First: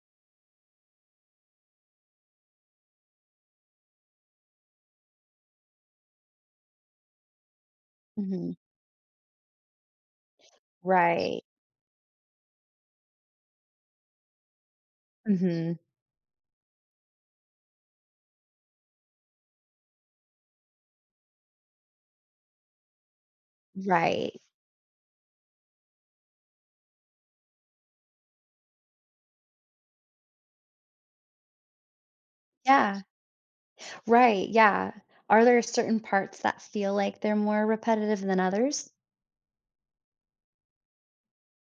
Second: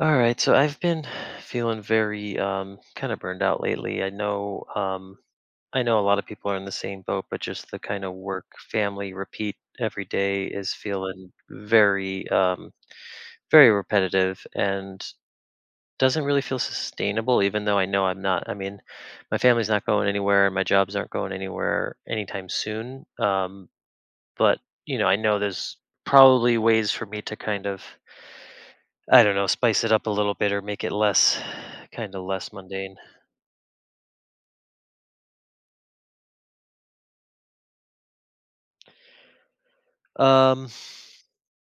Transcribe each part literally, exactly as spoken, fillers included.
Alright so, I've been feeling very, um, kinda burned out lately I know, um, I know a lotta people are in the same boat, but just the kinda work, Mhm. family, repeat, every day is feeling Right. very, um, very repetitive and, Mhm. doesn't really feel sustainable even though I know I'm not I mean, my family's not going anywhere, my jobs aren't going anywhere anytime soon, um, Right. but, you know, I know there's probably ways for me to kind of I don't know, spice it up a little bit or make it less kinda less mundane. Yeah. Right, yeah. Are there certain parts that feel like they're more repetitive than others? Um.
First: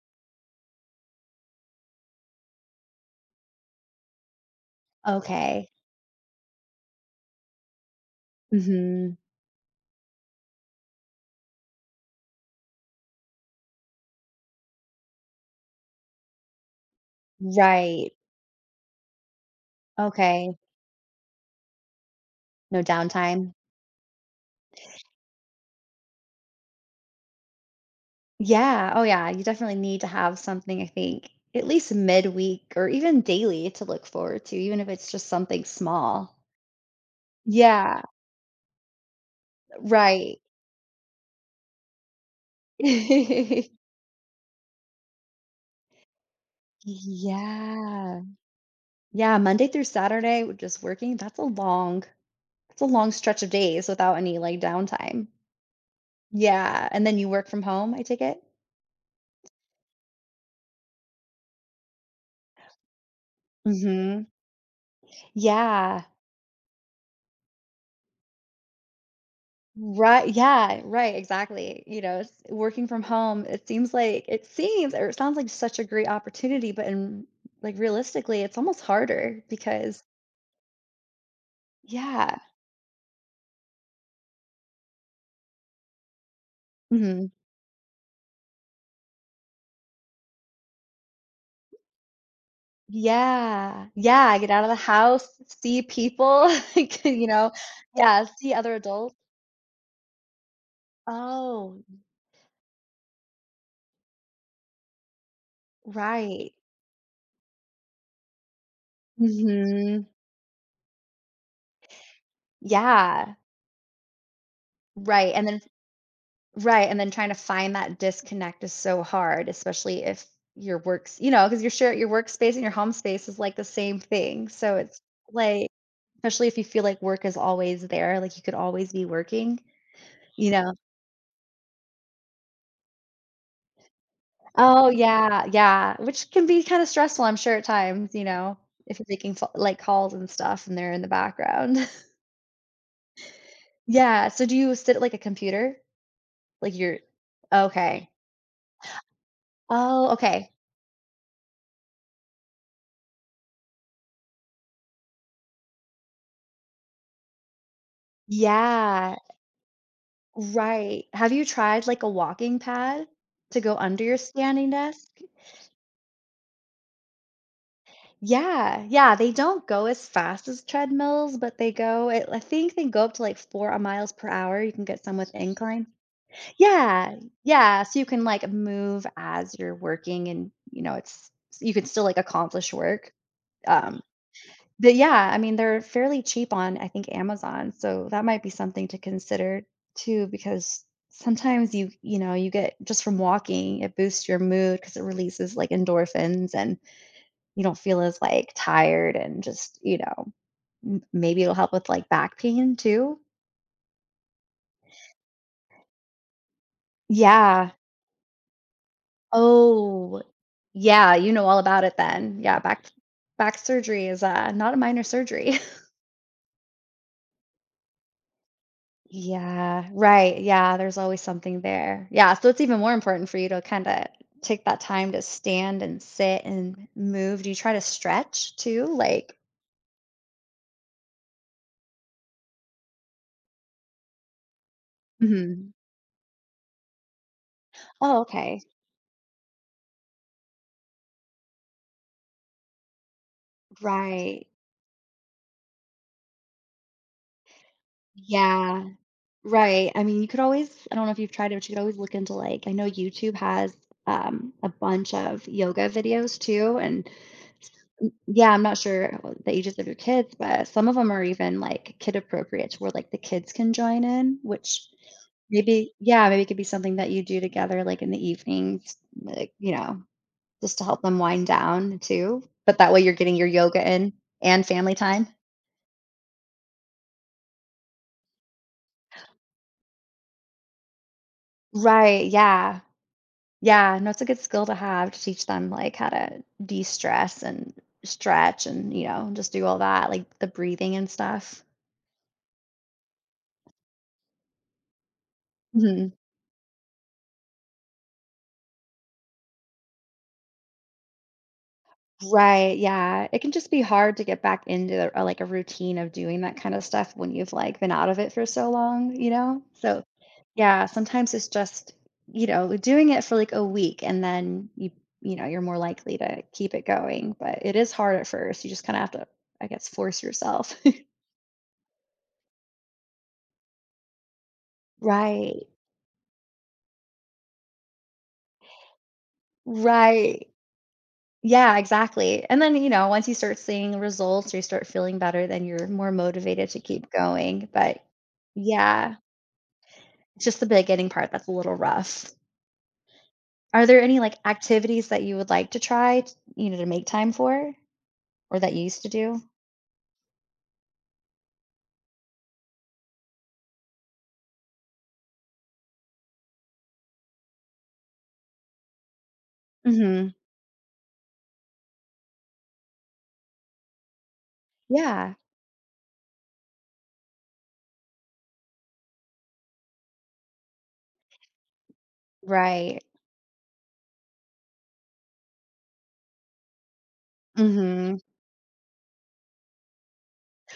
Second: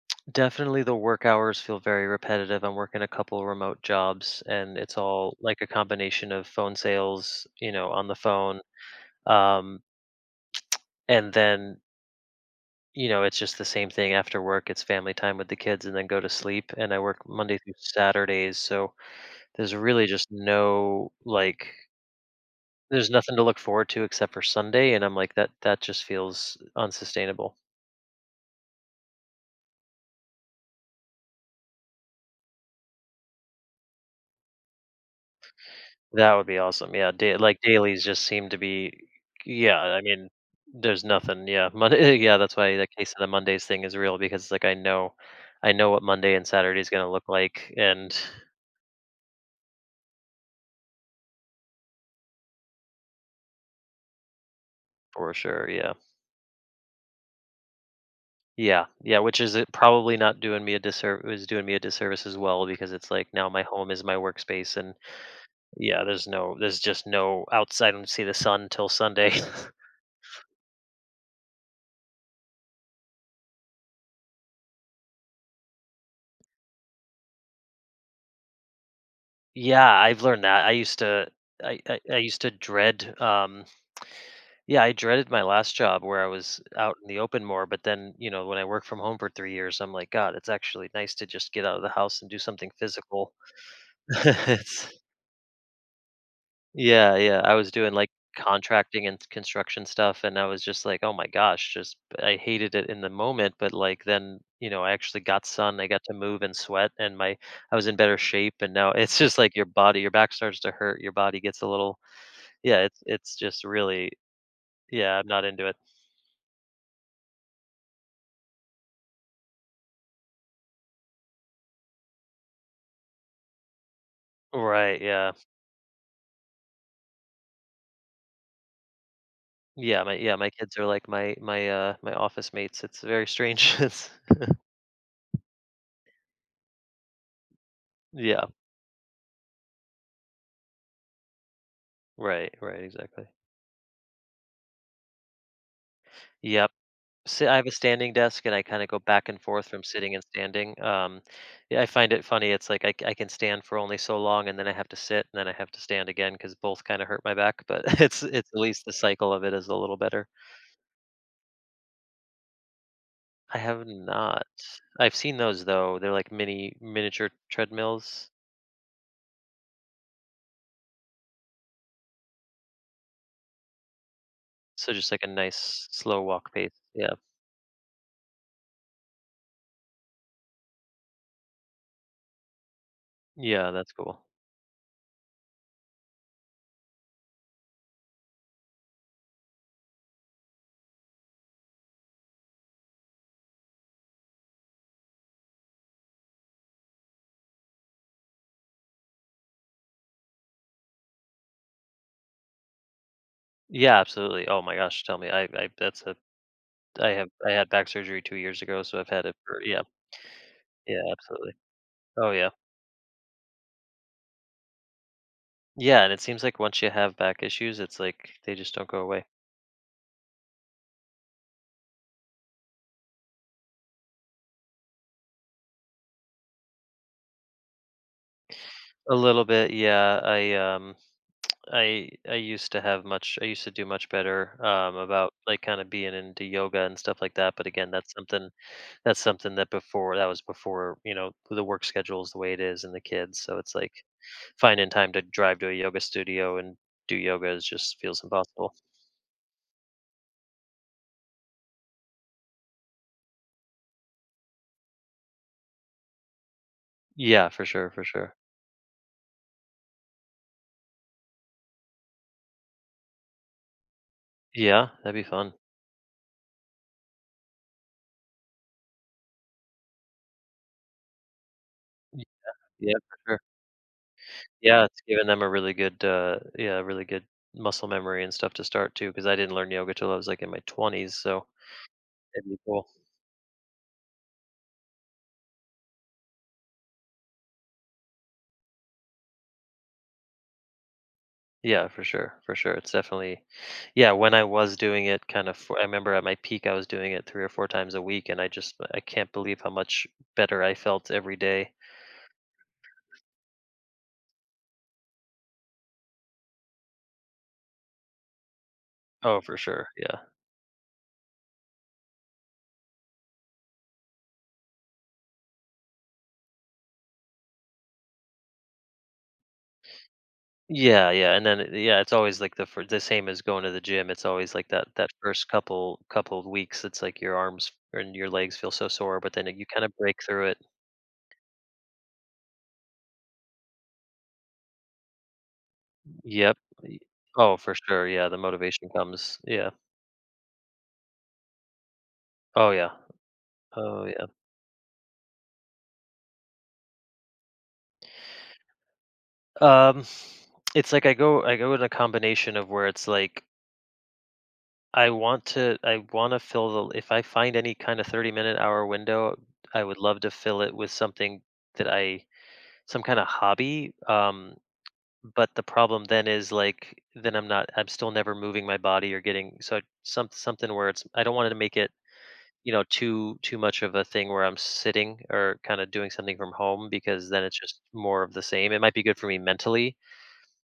Definitely, the work hours feel very repetitive; I'm working a couple remote jobs, and it's all, like, a Okay. combination of phone sales, you know, on the phone. Mhm. Um, And then you know, it's just the same thing after work, it's family time with the kids and then go to sleep, and I work Monday through Right. Saturdays so, there's really just Okay. no, like No there's nothing to downtime? look forward to except for Sunday, and I'm like, that that just feels unsustainable. Yeah. Oh, yeah, you definitely need to have something, I think. At least midweek, or even daily to look forward to, even if it's just something That small. would be awesome, yeah. Day like, Yeah. dailies just seem to be yeah, I mean, Right. there's nothing, yeah, Monday yeah, that's why the case of the Monday's thing is real, because, like, I know I know what Monday and Saturday is gonna look like, and Yeah. Yeah, Monday through Saturday, w just working, that's a long that's a long stretch of days without any, like, downtime. For sure, yeah. Yeah, and then you work from home, I take it? Yeah. Yeah. Which is i probably not doing me a disserv is doing me a disservice as well, because it's like, now my home is my Mhm. workspace, and Yeah. yeah, there's no there's just no outside, I don't see the sun until Sunday. Ri yeah. Right, exactly. You know, s working from home, it seems like it seems or it sounds like such a great opportunity, but in r like, realistically, it's almost harder, Yeah, because I've learned that. I used to I I I Yeah. used to dread, um yeah, I dreaded my last job where I was out in the Mhm. open more, but then, you know, when I worked from home for three years, I'm like, God, it's actually nice to just get out of the house and do something physical. Yeah. Yeah, I get out of the It's house, see people, like, Yeah, you yeah. know I was doing, like, yeah, see other contracting and adults. s construction stuff, and I was just like, "Oh my gosh," Oh. just I hated it in the moment, but, like, then, you know, I actually got sun, I got to move Right. and sweat, and my I was in better shape, and now it's just, like, your body Mhm. your back starts to hurt, your body gets a little yeah, it's it's Yeah. just really yeah, I'm Right, not and then into s it. Right, and then trying to find that disconnect is so hard, especially if your work's you know, 'cause you share your workspace and your home space is, like, the same thing, so it's Right, yeah. like especially if you feel like work is always there, like, you could always be working. Yeah. My yeah, my You know? kids are, like, my my, uh my office mates, it's very strange it's Oh, yeah. Yeah. Which can be kinda stressful, I'm sure, at times, you Yeah. know, if you're making f like, calls and stuff, and they're in the background. Right. Right, exactly. Yeah. So do you sit at, like, a computer? Yep. Like, you're See, I have a okay. standing desk, and I kinda go back and forth from Oh, sitting and okay. standing, um yeah, I find it funny, it's, like, I c I can stand for only so long, and then I have to sit, and then I have to stand again, 'cause both kinda hurt my back, but it's it's at least the Yeah. cycle of it is a little better. Right. Have you tried, like, a walking pad I to go have under your not. standing desk? I've seen those, though. They're, like, mini miniature treadmills? Yeah. Yeah, they don't go as fast as treadmills, but they go at l I think they go up to, like, four, uh, miles per hour, you can So get just, some like, a with nice incline. slow walk pace, yeah. Yeah. Yeah, so you can, like, move as you're working, and, you know, it's s you could still, like, accomplish work, Yeah, that's um cool. but, yeah, I mean, they're fairly cheap on, I think, Amazon, so that might be something to consider too, because sometimes you you know, you get just from walking, it boosts your mood, 'cause it releases, like, endorphins, and you don't feel as, like, tired, and just you know? M maybe it'll help with, like, back pain, too? Yeah, absolutely, oh my gosh, tell me I I that's a I have I had Yeah. back surgery two years ago, so I've had it for yeah Oh, Yeah, yeah, you know absolutely. all about it Oh, then. yeah. Yeah, back back surgery is, uh, not a minor surgery. Yeah, and it seems like once you have back issues, it's, like, they just don't go away. Yeah, right, yeah, there's always something there. Yeah, so it's even more important for you to kinda take that time to stand and sit and move. Do you try to stretch too? A Like little bit, yeah. I, um, I I used to have much I used to do much better, um, about, like, Mhm. kinda being into yoga and stuff like that. But, again, that's Oh, something okay. that's something that before that was before, you know, the work schedule is the way it is and the kids. So it's, like, Right. finding time to drive to a yoga studio and do yoga, is just feels impossible. Yeah. Right, I mean, you could always I don't know if you've tried it, but you could always look into, like I know YouTube has, um, a bunch of yoga videos too, and Yeah, for sure, for sure. yeah, I'm not sure about the ages of your kids, but some of them are even, like, kid appropriate to where, like, the kids can join in, Yeah. which That'd be fun. maybe Yeah, maybe it could be something that you do together, like, in the evenings, like, you know, just to help them wind down Yeah, too. But that yeah. way, you're For getting sure. your yoga in and Yeah, family it's giving time. them a really good, uh, yeah really good muscle memory and stuff to start too 'cause I didn't learn yoga till I was, like, in my twenties, so Right, that'd be yeah. cool. Yeah. No, it's a good skill to have to teach them, like, how to destress and stretch and, you know, just do all that, like, the breathing and stuff. Yeah, for sure, for sure. It's definitely yeah, when I was doing it kind of I Mhm. remember at my peak, I was doing it three or four times a week, and I just I can't believe how much better I felt every day. Right, yeah. It can just be hard to get back into, uh or, like, a routine of doing that kind of stuff when you've, like, been out of it for so long, you Oh, for know? sure, So, yeah. yeah, sometimes it's just you know, l doing it for, like, a week, and then you you know, you're more likely to keep it going, but it is hard at first. You just kinda have to, I guess, force yourself. Yeah, yeah, and then yeah, it's always, like, the f the same as going to the gym. It's always, that that first Right. couple couple of weeks, it's, like, your arms and your legs feel so sore, but then you kinda break through Right. it. Yeah, exactly. And then, you know, once you start seeing the results or you start feeling better, then you're more Yep. motivated to keep I oh, going, for but sure, yeah. The motivation Yeah. comes, yeah. Just the beginning part that's a little rough. Oh, yeah. Are there Oh, any, yeah. like, activities that you would like to try, t you know, to make time for? Or that you used to do? Um, it's, like, I go I go with a combination of where it's like I want to I wanna fill the if I find any kind of thirty minute, hour window, I would love to Mhm. fill it with something that I some kind of hobby, um, Yeah. but the problem then is, like, then I'm not I'm still never moving my body or getting so some something where it's I don't wanna make it, you know, Right. too too much of a thing where I'm sitting or kinda doing something from home because then it's just Mhm. more of the same. It might be good for me mentally,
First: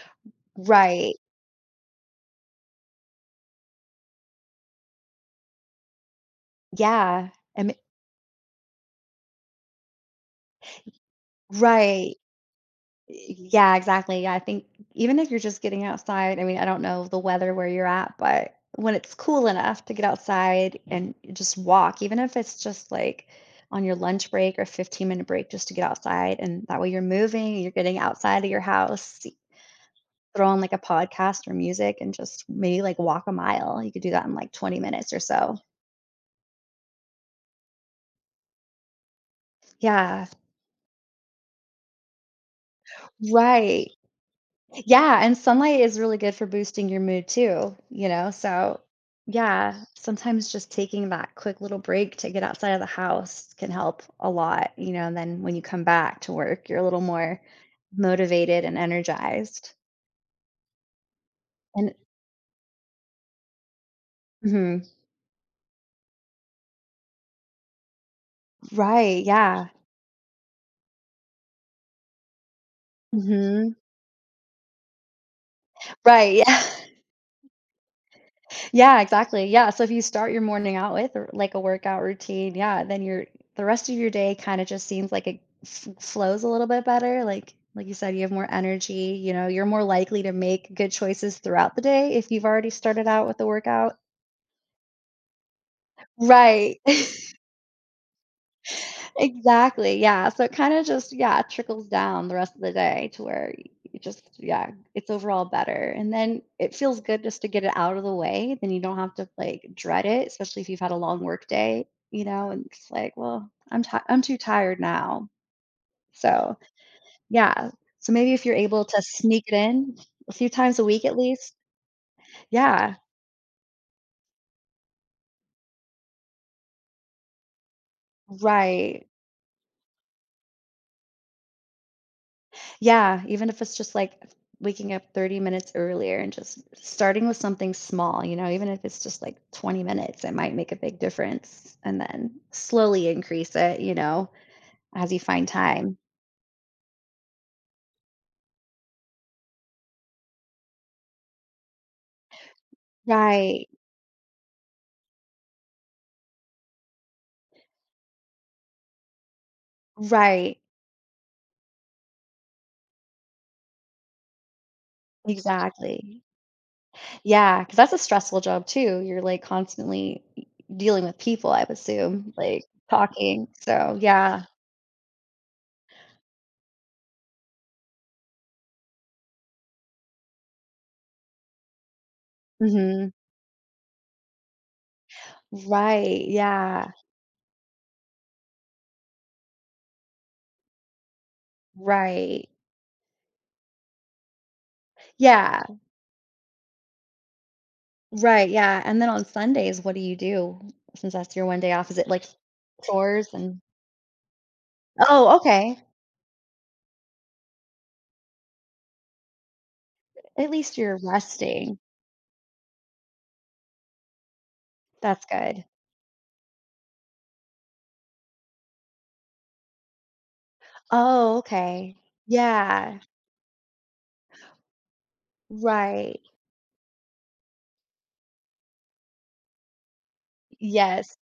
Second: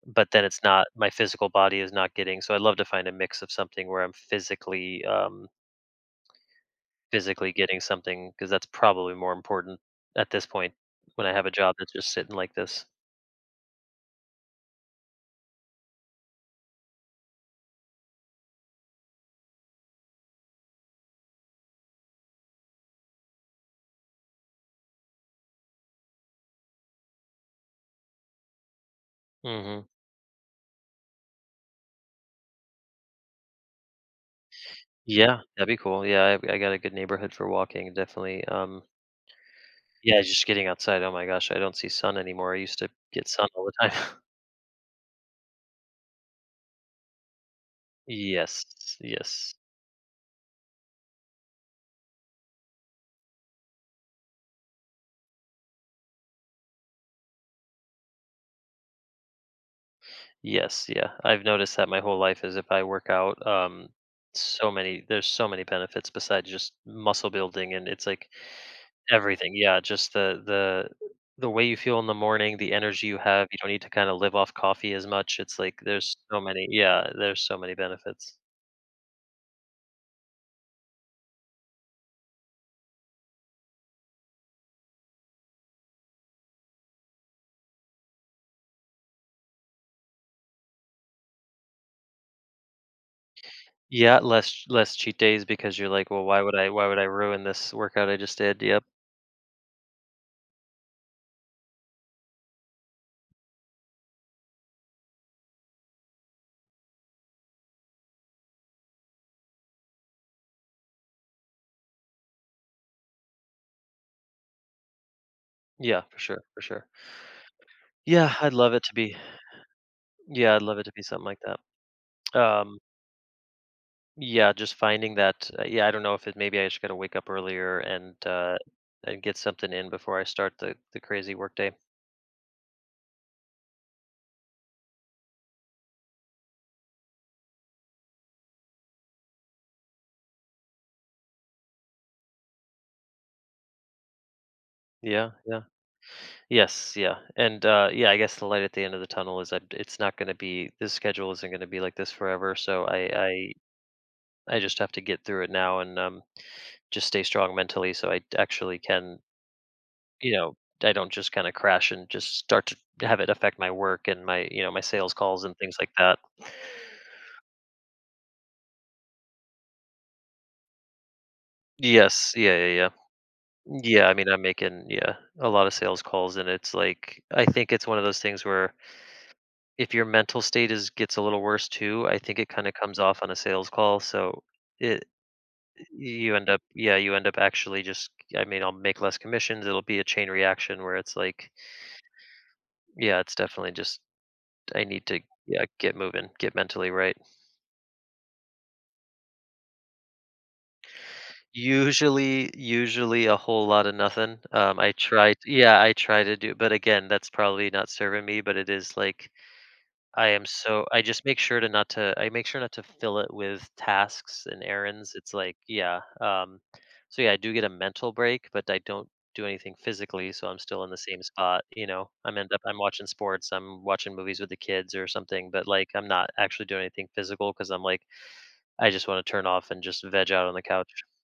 but then it's R not my right. physical body is not getting so I'd love to find a mix of something where I'm physically, um Yeah. physically Em getting something 'cause that's probably more important at this point Y when I have a job that's just right. sitting like this. Y yeah, exactly. I think even if you're just getting outside, I mean, I don't know the weather where you're at, but when it's cool enough to get outside and just walk, even if it's just, like, on your lunch break or fifteen minute break just to get outside, and that way you're moving, you're getting outside of your house, see Mhm. throw on, like, a podcast or music and just maybe, like, walk a mile. You could do that in, like, twenty minutes or Yeah. so. That'd be cool, yeah. I g I got a good neighborhood for walking, definitely, um Yeah, Yeah. just getting outside, oh my gosh. I don't see sun anymore, I used to get sun all the time. Right. Yeah, and sunlight is really good for boosting your mood too, you know, Yes, so yes. Yeah, sometimes just taking that quick little break to get outside of the house can help a lot, you know, and then when you come back to work, you're a little more motivated and energized. Yes, yeah, I've noticed that And my whole life is if I work out, um, so Mhm. many there's so many benefits besides just muscle building, and it's, like, Right, everything, yeah. yeah, just the the the way you feel in the morning, the energy you have, you don't Mhm. need to kinda live off coffee as much, it's, like, there's Right, so yeah. many yeah, there's so many benefits. Yeah, exactly. Yeah, so if you start your morning out with a w like, a workout routine, yeah, then your the rest of your day kinda just seems like it fl flows a little bit better, like, like you said, you have more energy, you know? You're more likely to make good choices throughout the day if you've already started out with the workout. Yeah, less ch less cheat days because you're like, "Well, why would I Right. why would I ruin this workout I just did?" Yep. Exactly, yeah, so it kinda just, yeah, trickles down the rest of the day to where you just yeah. It's overall better. And then it feels good just to get it out of the way, then you don't have to, like, dread it, especially if you've had a long workday, you know? And it's, like, "Well, I'm ti I'm too tired now." Yeah, for sure, So, for sure. yeah, so maybe Yeah, if I'd you're love it able to to be sneak it in a few yeah, I'd love times it a to be week at something like least. that. Um Yeah. Yeah, just finding that, uh yeah, I don't know if it maybe I just gotta wake up earlier, and, uh Right. and get something in before I start the the crazy workday. Yeah. Even if it's just, like, waking up thirty minutes earlier, and just starting with something small, you know, even if it's just, like, twenty minutes, it might make a big difference, and then, slowly increase it, you know, as you Yeah, find yeah. time. Yes, yeah, and, uh yeah, I guess the light at the end of the tunnel is that it's not gonna be this schedule isn't gonna be like this forever, so, I I Right. I just have to get through it now and, um, just stay strong mentally, so I d actually can you know, Right. I don't just kinda crash and just start to have it affect my work, and my you know, my sales calls and things like that. Exactly. Yeah, 'cause that's a stressful job, too. You're, like, constantly e dealing with people, I'd assume, Yes. Yeah, like, yeah, yeah. talking, so, Yeah, I mean, I'm yeah. making yeah, a lot of sales calls, and it's, like, I think it's one of those things where if your mental state is gets a little worse, too, I think it kinda comes Mhm. off on a sales call, so, it eh y Right, you end up yeah. yeah, you end up actually just I mean, I'll make less commissions, it'll be a chain reaction, where it's like Right. yeah, it's definitely just t I need to Yeah. yeah, get moving, get mentally right. Right. Yeah. And then on Sundays, what do you do since that's your one day off? Is it, like, Usually, usually chores a and whole lotta nothing. Um, I tried Oh, okay. yeah, I tried to do but, again, that's probably not serving me, but it is like I am At least so you're I just make sure to resting. not to I make sure not to fill it with tasks and errands. That's It's, like good. yeah. Um, so, yeah, I do get a mental break, but I don't do anything physically, so I'm still in the same Oh, spot, you okay. know? I'm end up I'm Yeah. watching sports. I'm watching movies with the kids or something, but, like, I'm Right. not actually doing anything physical 'cause I'm like I just wanna turn off and just veg out on the couch. Yes.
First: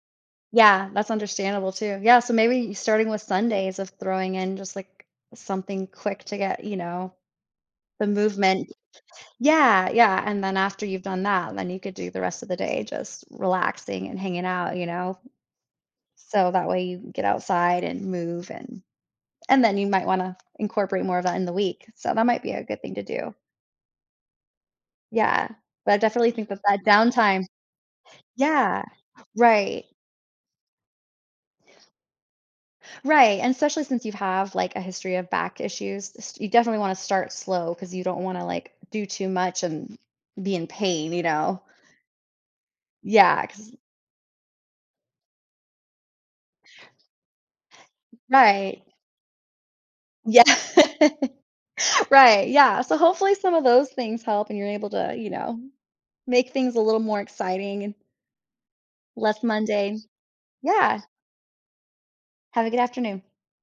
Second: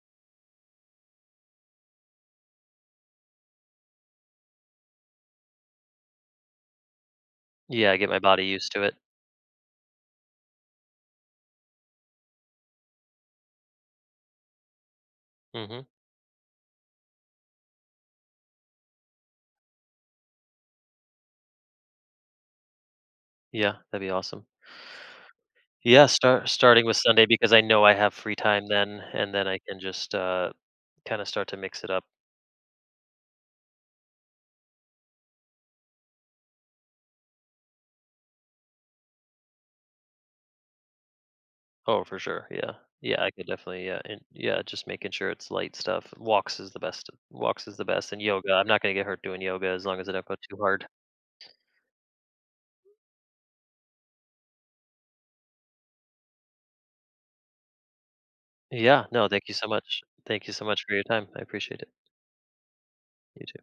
Yeah. That's understandable too. Yeah. So maybe starting with Sundays of throwing in just, like, something quick to get, you know, Yeah. I the get my body movement. used to it. Yeah. Yeah. And then after you've done that, then you could do the rest of the day just relaxing and hanging out, you know? Mhm. So that way you can get outside and move, and and then you might wanna incorporate more of that in the week. So that might be a good thing to do. Yeah. That'd be awesome. Yeah. But I Yeah. definitely Start think that that starting with Sunday downtime because I know I have free time yeah. then, and then I can Right. just, uh, kinda start to mix it up. Right. And especially since you have, like, a history of back issues, s you definitely wanna start slow cause you don't wanna, like, do too much and be in pain, you know? Oh, for sure. Yeah. Yeah. I could Yeah, cause definitely yeah. And, yeah, just making sure it's light stuff. Walks is the best walks is the best. And yoga, I'm not Right. gonna get hurt doing yoga as long as I don't go Yeah. too hard. Right, yeah. So, hopefully, some of those things help, and you're able to, uh, you know, make things a little more exciting and Yeah. No. less Thank you so mundane. much. Thank you so much for your Yeah. time. I appreciate it. Have a good afternoon. You too.